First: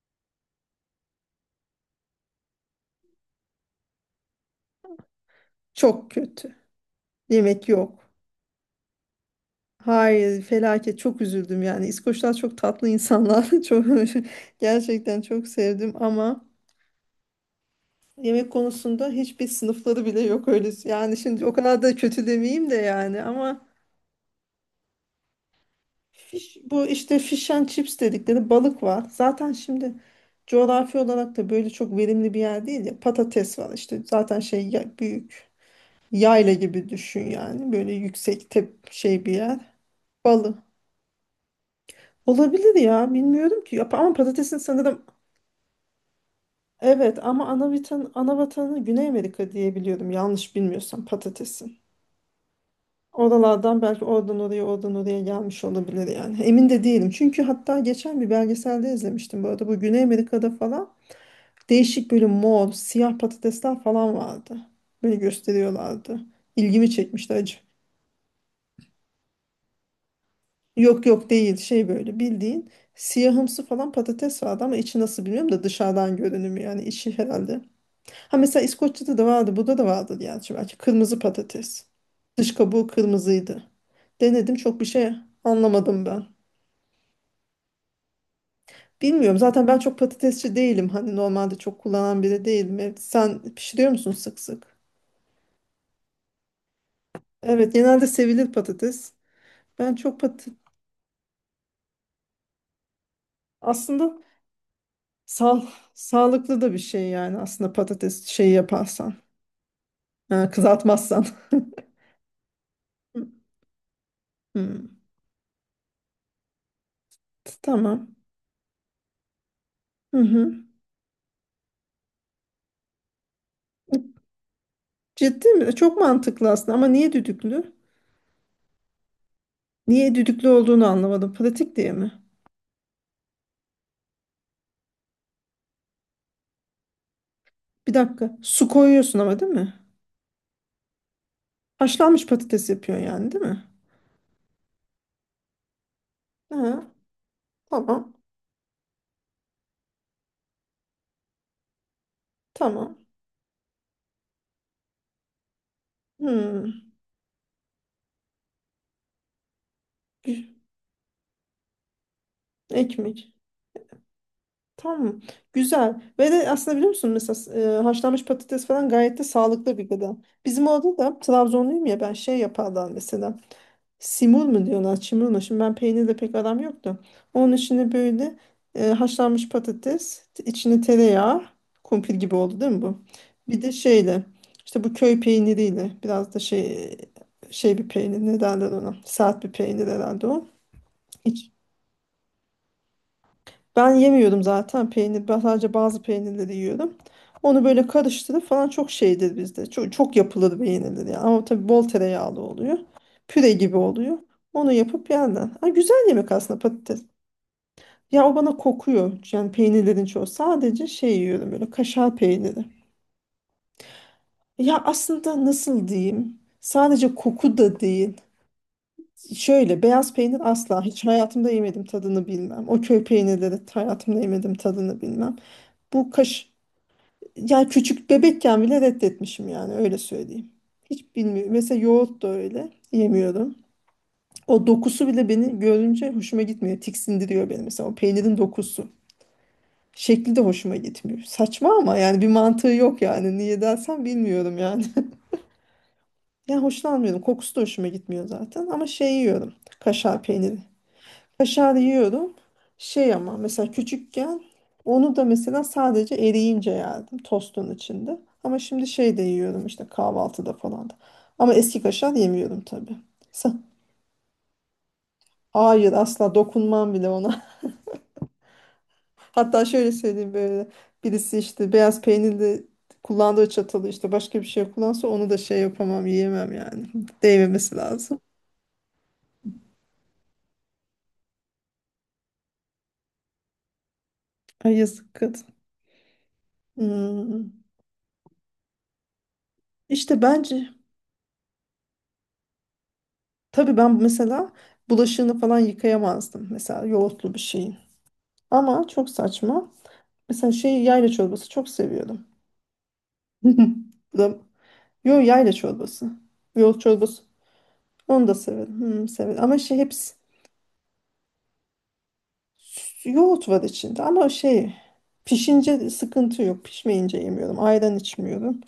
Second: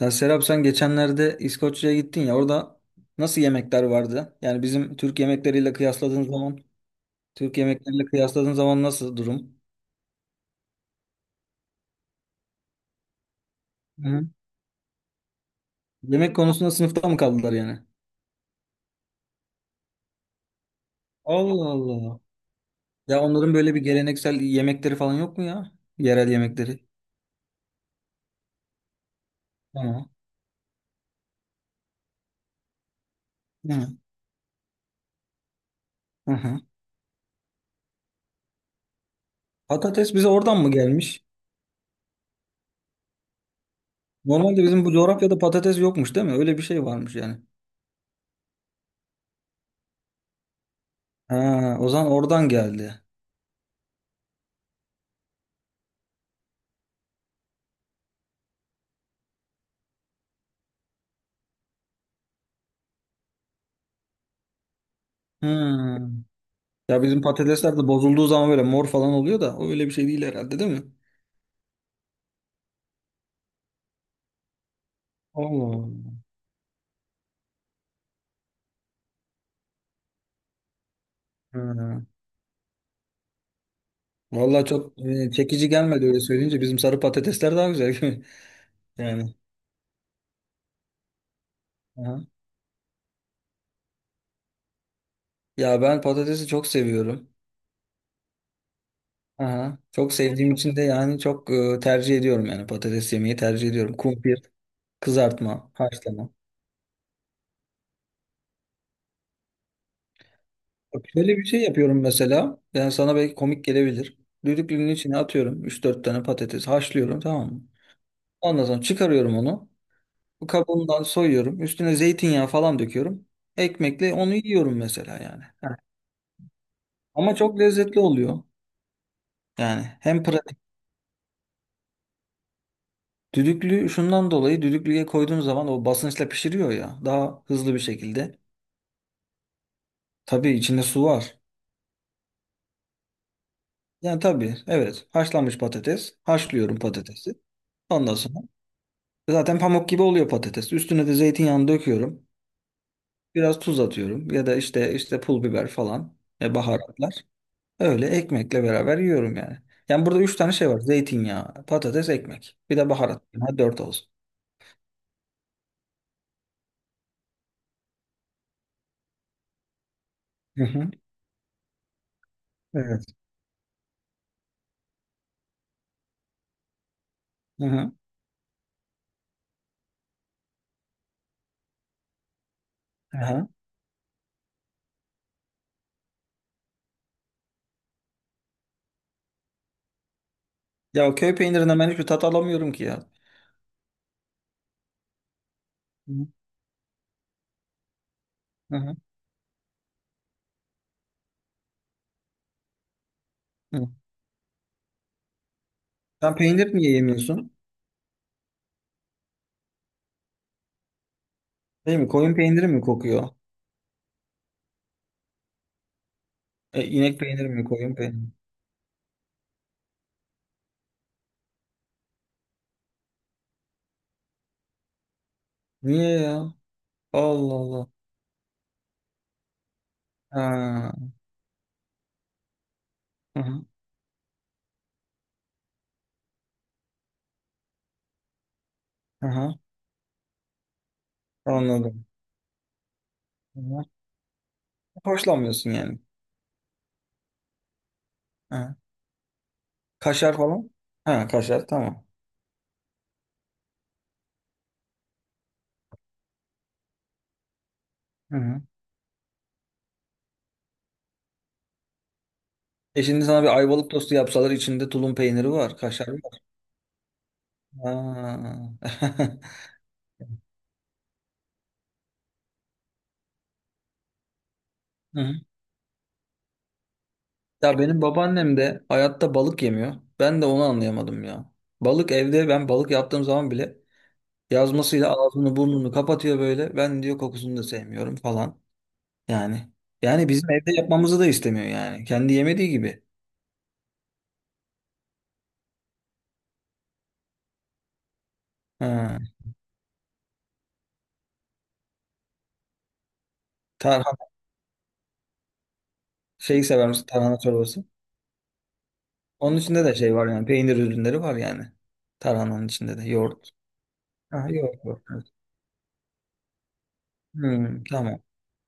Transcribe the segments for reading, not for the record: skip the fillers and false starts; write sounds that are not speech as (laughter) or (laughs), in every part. Ya Serap sen geçenlerde İskoçya'ya gittin ya orada nasıl yemekler vardı? Yani bizim Çok kötü. Türk Yemek yemekleriyle yok. kıyasladığın zaman nasıl durum? Hayır, felaket. Çok üzüldüm yani. İskoçlar çok tatlı insanlar. (laughs) Çok Hı. gerçekten çok sevdim Yemek ama konusunda sınıfta mı kaldılar yani? yemek konusunda hiçbir sınıfları bile yok öyle. Yani şimdi o Allah kadar da Allah. kötü demeyeyim de Ya yani onların ama böyle bir geleneksel yemekleri falan yok mu ya? Yerel yemekleri. bu işte fish and chips dedikleri balık var. Zaten şimdi Tamam. coğrafi olarak da böyle çok verimli bir yer değil ya. Patates var Hı. işte. Zaten büyük Hı yayla hı. gibi düşün yani. Böyle yüksek tep şey bir yer. Patates bize oradan Balık. mı gelmiş? Olabilir ya bilmiyorum ki ama patatesin Normalde bizim bu sanırım coğrafyada patates yokmuş değil mi? Öyle bir şey varmış evet yani. ama ana vatanı Güney Amerika diye biliyorum yanlış bilmiyorsam Ha, patatesin. o zaman oradan geldi. Oralardan belki oradan oraya gelmiş olabilir yani. Emin de değilim. Çünkü hatta geçen bir belgeselde izlemiştim bu arada. Bu Güney Amerika'da falan değişik böyle mor, siyah patatesler falan vardı. Böyle Hı. gösteriyorlardı. İlgimi Ya bizim çekmişti acı. patatesler de bozulduğu zaman böyle mor falan oluyor da o öyle bir şey değil herhalde değil mi? Yok yok değil şey böyle bildiğin siyahımsı falan patates vardı ama içi nasıl bilmiyorum da Allah Allah. dışarıdan görünümü yani içi herhalde. Ha mesela İskoçya'da da vardı, burada da vardı yani şimdi belki kırmızı patates. Ha. Dış kabuğu kırmızıydı. Denedim Vallahi çok bir çok şey çekici anlamadım gelmedi öyle ben. söyleyince. Bizim sarı patatesler daha güzel. (laughs) Yani. Bilmiyorum zaten ben çok patatesçi değilim. Hani normalde çok kullanan Aha. biri değilim. Evet, sen pişiriyor musun sık sık? Ya ben patatesi çok seviyorum. Evet genelde sevilir patates. Aha. Ben Çok çok sevdiğim patates için de yani çok tercih ediyorum yani patates yemeyi tercih ediyorum. aslında Kumpir, sağ kızartma, haşlama. sağlıklı da bir şey yani aslında patates şeyi yaparsan. Ha, Bak kızartmazsan. şöyle bir (laughs) şey yapıyorum mesela. Yani sana belki komik gelebilir. Hmm. Düdüklünün içine atıyorum üç dört tane patates haşlıyorum, tamam mı? Tamam. Ondan sonra çıkarıyorum onu. Hı Bu hı. kabuğundan soyuyorum. Üstüne zeytinyağı falan döküyorum. Ekmekle onu yiyorum mesela yani. Ciddi mi? Heh. Çok mantıklı aslında ama niye Ama çok düdüklü? lezzetli oluyor. Yani Niye hem düdüklü pratik. olduğunu anlamadım. Pratik diye mi? Düdüklü şundan dolayı, düdüklüye koyduğun zaman o basınçla pişiriyor ya, daha hızlı bir Bir dakika. şekilde. Su koyuyorsun ama değil mi? Tabii içinde su var. Haşlanmış patates yapıyorsun yani değil mi? Yani tabii evet, haşlanmış patates. Ha, Haşlıyorum patatesi. tamam. Ondan sonra zaten pamuk gibi oluyor patates. Üstüne de zeytinyağını döküyorum. Tamam. Biraz tuz atıyorum ya da işte pul biber falan, Hmm. baharatlar. Öyle ekmekle beraber yiyorum yani. Yani burada üç Gü- tane şey var. Zeytinyağı, patates, ekmek. Bir de baharat. Ekmek. Ha, dört olsun. Tamam. Güzel. Ve de aslında biliyor musun mesela haşlanmış patates falan gayet de sağlıklı bir gıda. Hı Bizim hı. orada da Trabzonluyum ya ben şey yaparlar Evet. mesela. Simul mu diyorlar, çimul mu? Şimdi ben peynirle pek aram yoktu. Onun Hı içine hı. böyle haşlanmış patates, içine tereyağı, kumpir gibi oldu değil mi bu? Aha. Bir de şeyle, işte bu köy peyniriyle, biraz da şey bir peynir, ne derler ona? Sert bir peynir herhalde o. Ya köy İç, peynirinden ben hiçbir tat alamıyorum ki ya. ben yemiyordum zaten peynir. Ben sadece bazı Hı peynirleri yiyorum. Onu böyle karıştırıp falan çok hı. şeydir bizde. Çok, çok yapılır peynirleri. Yani. Ama tabii bol tereyağlı oluyor. Püre gibi Hı hı. oluyor. Onu yapıp yerler. Ha, güzel yemek Sen aslında peynir niye patates. yemiyorsun? Ya o bana kokuyor. Yani peynirlerin çoğu. Sadece şey yiyorum böyle Değil mi? kaşar Koyun peyniri. peyniri mi kokuyor? Ya aslında nasıl diyeyim? E, Sadece inek peyniri koku mi, da koyun peyniri değil. mi? Şöyle beyaz peynir asla hiç hayatımda yemedim tadını bilmem. O köy peynirleri hayatımda yemedim tadını bilmem. Bu Niye ya? kaş Allah Yani Allah. küçük bebekken bile reddetmişim yani öyle söyleyeyim. Ha. Hiç bilmiyorum. Mesela yoğurt da öyle Hı yemiyorum. hı. O dokusu bile beni görünce hoşuma gitmiyor. Tiksindiriyor beni mesela o peynirin dokusu. Hı. Şekli de hoşuma gitmiyor. Saçma ama Anladım. yani bir mantığı yok yani. Niye Hı hı. dersen bilmiyorum yani. (laughs) Hoşlanmıyorsun yani. Yani hoşlanmıyorum. Kokusu da hoşuma gitmiyor zaten Ha. ama şey yiyorum. Kaşar Kaşar peyniri. falan? Ha, kaşar Kaşar tamam. yiyorum. Şey ama mesela küçükken onu da mesela sadece eriyince yerdim tostun içinde. Hı Ama hı. şimdi şey de yiyorum işte kahvaltıda falan da. Ama eski kaşar yemiyorum tabii. E şimdi sana Sa- bir ayvalık tostu yapsalar, içinde tulum peyniri var, Hayır kaşar asla var. dokunmam bile ona. Ha. (laughs) (laughs) Hatta şöyle söyleyeyim böyle birisi işte beyaz peynirli kullandığı çatalı işte başka bir şey kullansa Hı onu hı. da şey yapamam yiyemem yani. (laughs) Değmemesi Ya benim lazım. babaannem de hayatta balık yemiyor. Ben de onu anlayamadım ya. Balık evde, ben balık yaptığım zaman bile Ay yazmasıyla yazık kadın. ağzını burnunu kapatıyor böyle. Ben diyor kokusunu Hmm. da sevmiyorum falan. Yani İşte bizim bence evde yapmamızı da istemiyor yani. Kendi yemediği gibi. tabii ben mesela bulaşığını falan yıkayamazdım. Mesela yoğurtlu bir şeyin. Ama çok Ha. saçma. Mesela şey yayla çorbası çok seviyordum. (laughs) Tarhana Bu da- Yo yayla çorbası. şeyi Yoğurt sever misin, çorbası. tarhana çorbası? Onu da severim. Hmm, severim. Onun Ama şey içinde de şey hepsi var yani, peynir ürünleri var yani. Tarhananın içinde de yoğurt yoğurt. var içinde. Ama Ha, şey yoğurt var. pişince sıkıntı yok. Pişmeyince yemiyorum. Hmm, Ayran tamam. içmiyorum.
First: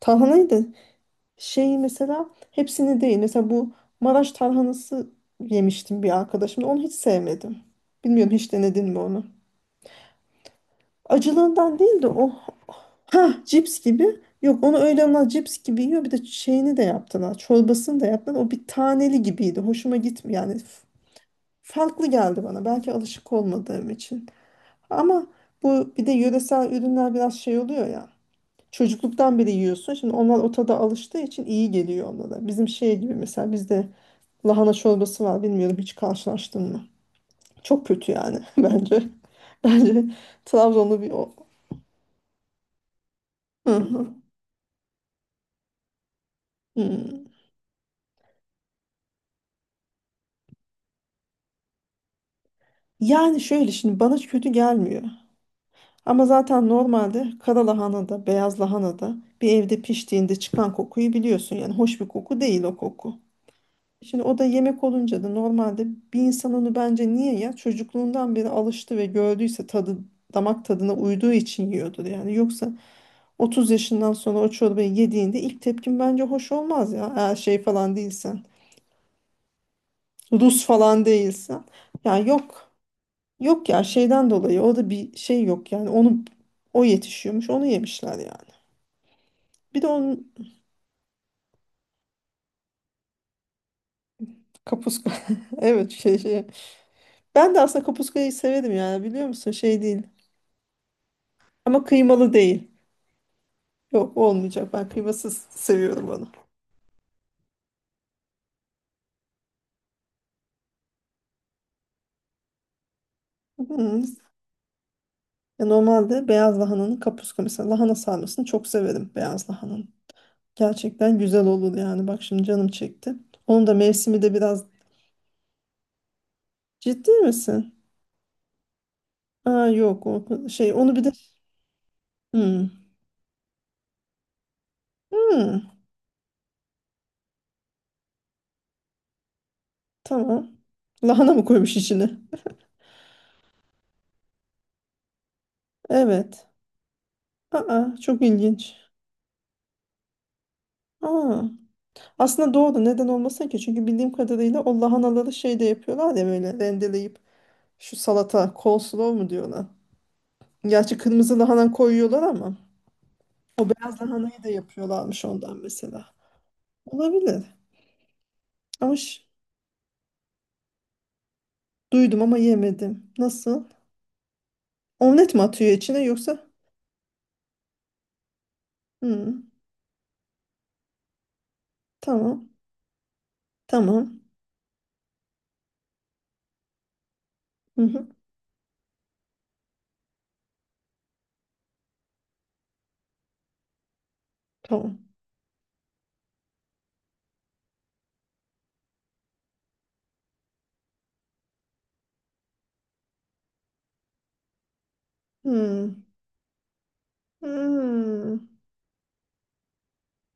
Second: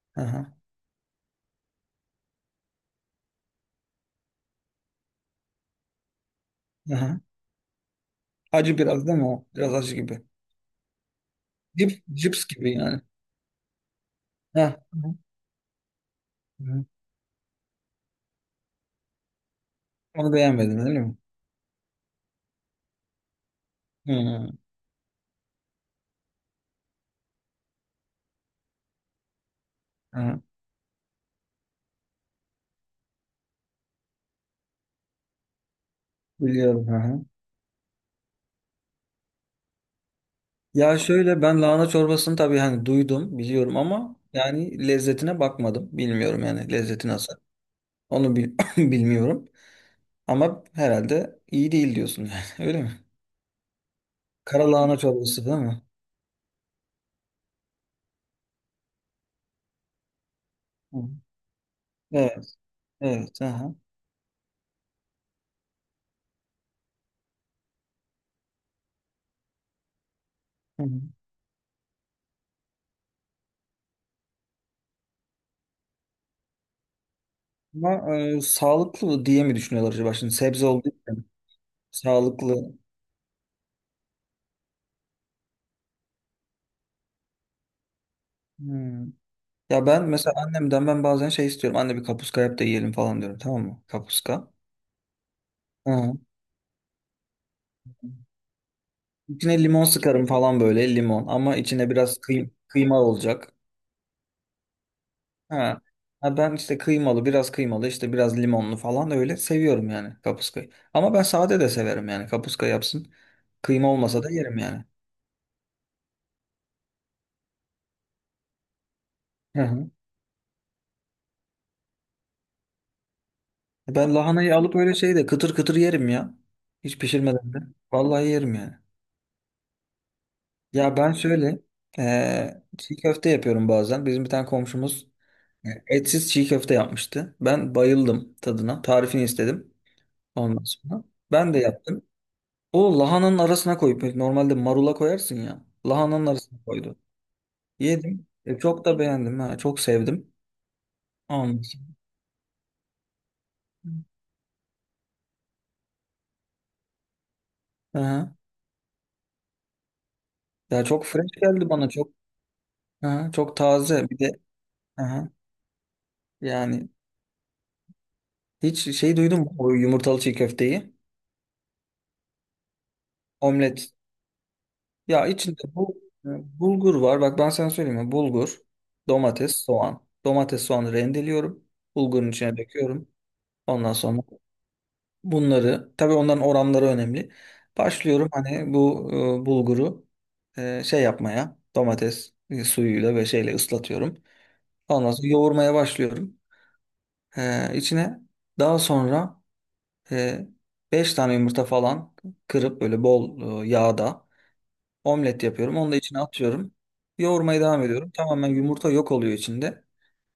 Tarhanayı Aha, da şey mesela hepsini değil. Mesela bu Maraş tarhanası yemiştim bir arkadaşımla. Onu hiç aha. sevmedim. Bilmiyorum hiç Acı denedin mi biraz değil onu? mi o? Biraz acı gibi. Acılığından değil de Cips gibi yani. ha cips gibi. Yok onu Heh, öyle hı, ama cips gibi yiyor. Bir de şeyini de hı. yaptılar. Çorbasını da yaptılar. O bir taneli gibiydi. Hoşuma Onu gitmiyor. Beğenmedin değil mi? Farklı geldi bana. Belki alışık olmadığım için. Hı, Ama bu bir de yöresel ürünler biraz şey oluyor ya. Çocukluktan beri yiyorsun. Şimdi onlar hı. o tada alıştığı için iyi geliyor onlara. Bizim şey gibi mesela bizde lahana çorbası var. Bilmiyorum hiç karşılaştın mı? Biliyorum. Hı. Çok kötü yani (laughs) bence. Bence Ya Trabzonlu bir o. şöyle, ben lahana çorbasını tabii hani duydum, Hı biliyorum hı. ama yani lezzetine bakmadım. Bilmiyorum yani lezzeti Hmm. nasıl. Onu (laughs) bilmiyorum. Ama herhalde iyi değil diyorsun yani. (laughs) Öyle mi? Yani şöyle şimdi bana kötü Kara lahana gelmiyor. çorbası değil mi? Ama zaten normalde kara lahana da beyaz lahana da bir evde piştiğinde çıkan Hı. kokuyu biliyorsun. Yani hoş bir koku Evet. değil o koku. Evet. Aha. Şimdi o da yemek olunca da normalde bir insan onu bence niye ya çocukluğundan beri alıştı ve gördüyse tadı damak Hı hı. tadına uyduğu için yiyordur. Yani yoksa 30 yaşından sonra o çorbayı yediğinde ilk tepkin bence hoş olmaz ya. Eğer şey falan Ama değilsen, sağlıklı diye mi düşünüyorlar acaba? Şimdi Rus sebze olduğu falan için değilsen. Ya sağlıklı. yok. Yok ya şeyden dolayı orada bir şey yok yani onu o yetişiyormuş onu yemişler yani. Hmm. Bir de Ya ben onun mesela annemden, ben bazen şey istiyorum. Anne bir kapuska yap da yiyelim falan diyorum. Tamam mı? Kapuska. kapuska (laughs) evet Hı. Şey. Ben de aslında kapuskayı severim yani biliyor musun İçine şey limon değil sıkarım falan böyle, limon. Ama ama içine biraz kıymalı değil. kıyma olacak. Yok olmayacak ben kıymasız Ha. seviyorum onu. Ha ben işte kıymalı, biraz kıymalı işte, biraz limonlu falan öyle seviyorum yani kapuskayı. Ama ben sade de severim yani, kapuska yapsın. (laughs) Kıyma Hı. olmasa da yerim yani. Ya normalde beyaz lahananın kapuska mesela lahana sarmasını çok severim beyaz Hı lahananın. hı. Gerçekten güzel olur yani bak şimdi canım çekti. Onun da Ben mevsimi de lahanayı biraz alıp öyle şeyde kıtır kıtır yerim ya. Hiç ciddi pişirmeden de. misin? Vallahi yerim yani. Aa yok o şey onu Ya bir de. ben şöyle Hı. çiğ köfte yapıyorum bazen. Bizim bir tane komşumuz Hı. Etsiz çiğ köfte yapmıştı. Ben bayıldım tadına. Tarifini istedim Tamam. ondan sonra. Lahana mı Ben de koymuş yaptım. içine? O lahananın arasına koyup, normalde marula koyarsın ya. Lahananın Evet. arasına koydu. Aa, çok Yedim. E, ilginç. çok da beğendim ha. Çok sevdim. Aa, Ondan sonra- aslında doğru. Neden olmasın ki? Çünkü bildiğim kadarıyla o lahanaları şey de yapıyorlar ya böyle rendeleyip şu hı. Hı. salata, coleslaw mu diyorlar. Ya Gerçi çok fresh kırmızı geldi lahana bana, çok. koyuyorlar ama Hı hı. Çok o beyaz taze. Bir de lahanayı da hı yapıyorlarmış hı, ondan mesela. yani. Olabilir. Ama Hiç şey ş- duydun mu, bu yumurtalı çiğ köfteyi? duydum ama yemedim. Nasıl? Omlet. Ya Omlet mi içinde atıyor içine bu e, yoksa? bulgur var. Bak ben sana söyleyeyim mi? Bulgur, Hmm, domates, soğan. Domates, soğanı rendeliyorum. Bulgurun tamam. içine döküyorum. Ondan Tamam. sonra bunları, tabii onların oranları önemli. Hı hı, Başlıyorum hani bu bulguru şey yapmaya, domates suyuyla ve şeyle ıslatıyorum. tamam. Ondan sonra yoğurmaya başlıyorum. E, içine daha sonra E, 5 tane yumurta falan kırıp böyle bol yağda omlet yapıyorum. Onu da Hmm. içine atıyorum. Yoğurmaya devam ediyorum. Hmm. Tamamen yumurta yok oluyor içinde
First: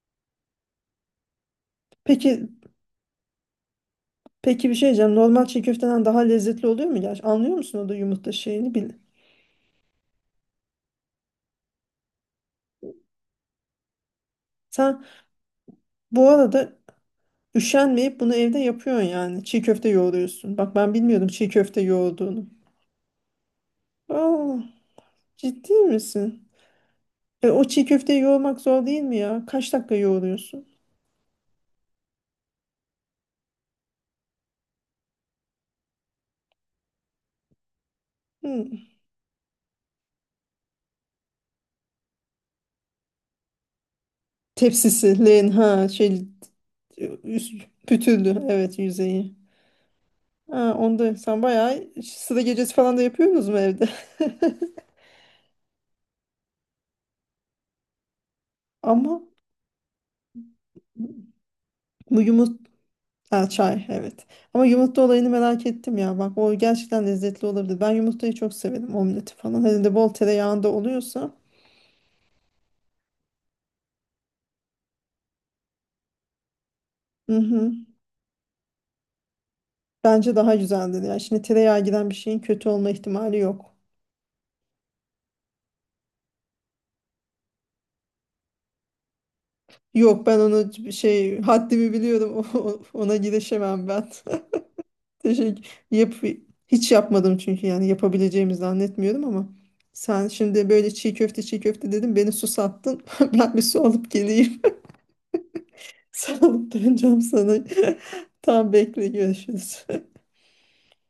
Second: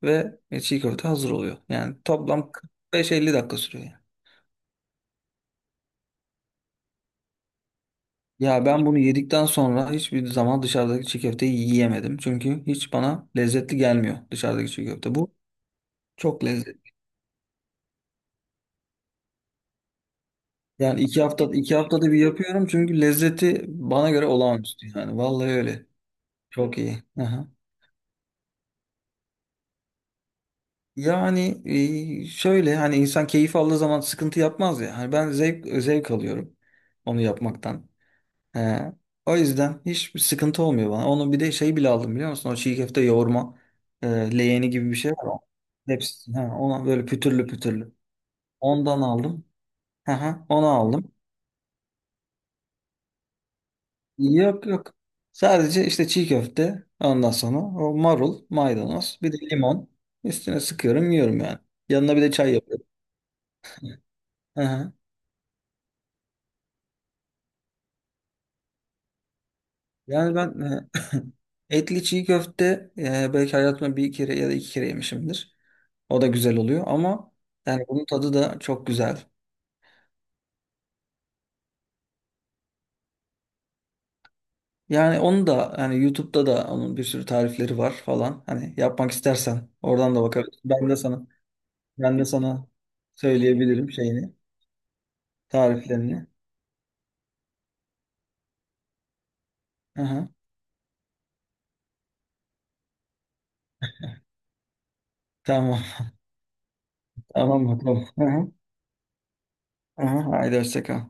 ve çiğ köfte hazır oluyor. Yani Peki toplam 45-50 dakika sürüyor yani. Peki bir şey diyeceğim. Normal çiğ köfteden daha lezzetli oluyor mu? Gerçi anlıyor musun o da yumurta Ya şeyini ben bil. bunu yedikten sonra hiçbir zaman dışarıdaki çiğ köfteyi yiyemedim. Çünkü hiç bana lezzetli gelmiyor dışarıdaki çiğ Sen köfte. Bu bu çok arada lezzetli. üşenmeyip bunu evde yapıyorsun yani. Çiğ köfte yoğuruyorsun. Bak ben Yani bilmiyordum çiğ iki köfte haftada bir yoğurduğunu. yapıyorum çünkü lezzeti bana göre Aa, olağanüstü yani. Vallahi ciddi öyle. misin? Çok iyi. O çiğ köfteyi yoğurmak zor değil mi ya? Kaç dakika yoğuruyorsun? Yani şöyle, hani insan keyif aldığı zaman sıkıntı yapmaz ya. Hani ben zevk alıyorum onu yapmaktan. He. Hmm. O yüzden hiçbir sıkıntı olmuyor bana. Onu bir de şey bile aldım, biliyor musun? O çiğ köfte yoğurma leğeni gibi bir şey Tepsisi, var, o. len ha şey Hepsi. Ha, ona böyle pütürlü üst, pütürlü. pütürlü evet Ondan yüzeyi. aldım. Aha, onu Ha, aldım. onda sen bayağı sıra gecesi falan da yapıyorsunuz mu evde? Yok yok. Sadece işte çiğ köfte, ondan sonra o marul, (laughs) maydanoz, Ama bir de limon. Üstüne sıkıyorum yiyorum yani. Yanına bu bir de çay yumurta. yapıyorum. Ha, çay evet. Ama Aha. yumurta olayını merak ettim ya. Bak o gerçekten lezzetli olabilir. Ben yumurtayı çok severim omleti falan. Hele de bol Yani ben tereyağında oluyorsa. (laughs) Etli çiğ köfte belki hayatımda bir kere ya da iki kere yemişimdir. O da güzel oluyor ama Hı hı. yani bunun tadı da çok güzel. Bence daha güzeldir. Yani şimdi tereyağı giren bir şeyin kötü olma ihtimali yok. Yani onu da, yani YouTube'da da onun bir sürü tarifleri var falan. Hani yapmak istersen oradan da Yok ben bakabilirsin. onu şey haddimi Ben de biliyorum. (laughs) Sana Ona girişemem söyleyebilirim ben. şeyini, (laughs) Teşekkür. Yap, tariflerini. hiç yapmadım çünkü yani yapabileceğimi zannetmiyorum ama sen Aha, şimdi böyle çiğ köfte dedim beni susattın. (laughs) Ben bir su alıp geleyim. tamam. (laughs) Sağlık döneceğim (laughs) sana. Tamam bakalım. (laughs) Aha, Tam bekle görüşürüz. aha, haydi hoşça kal.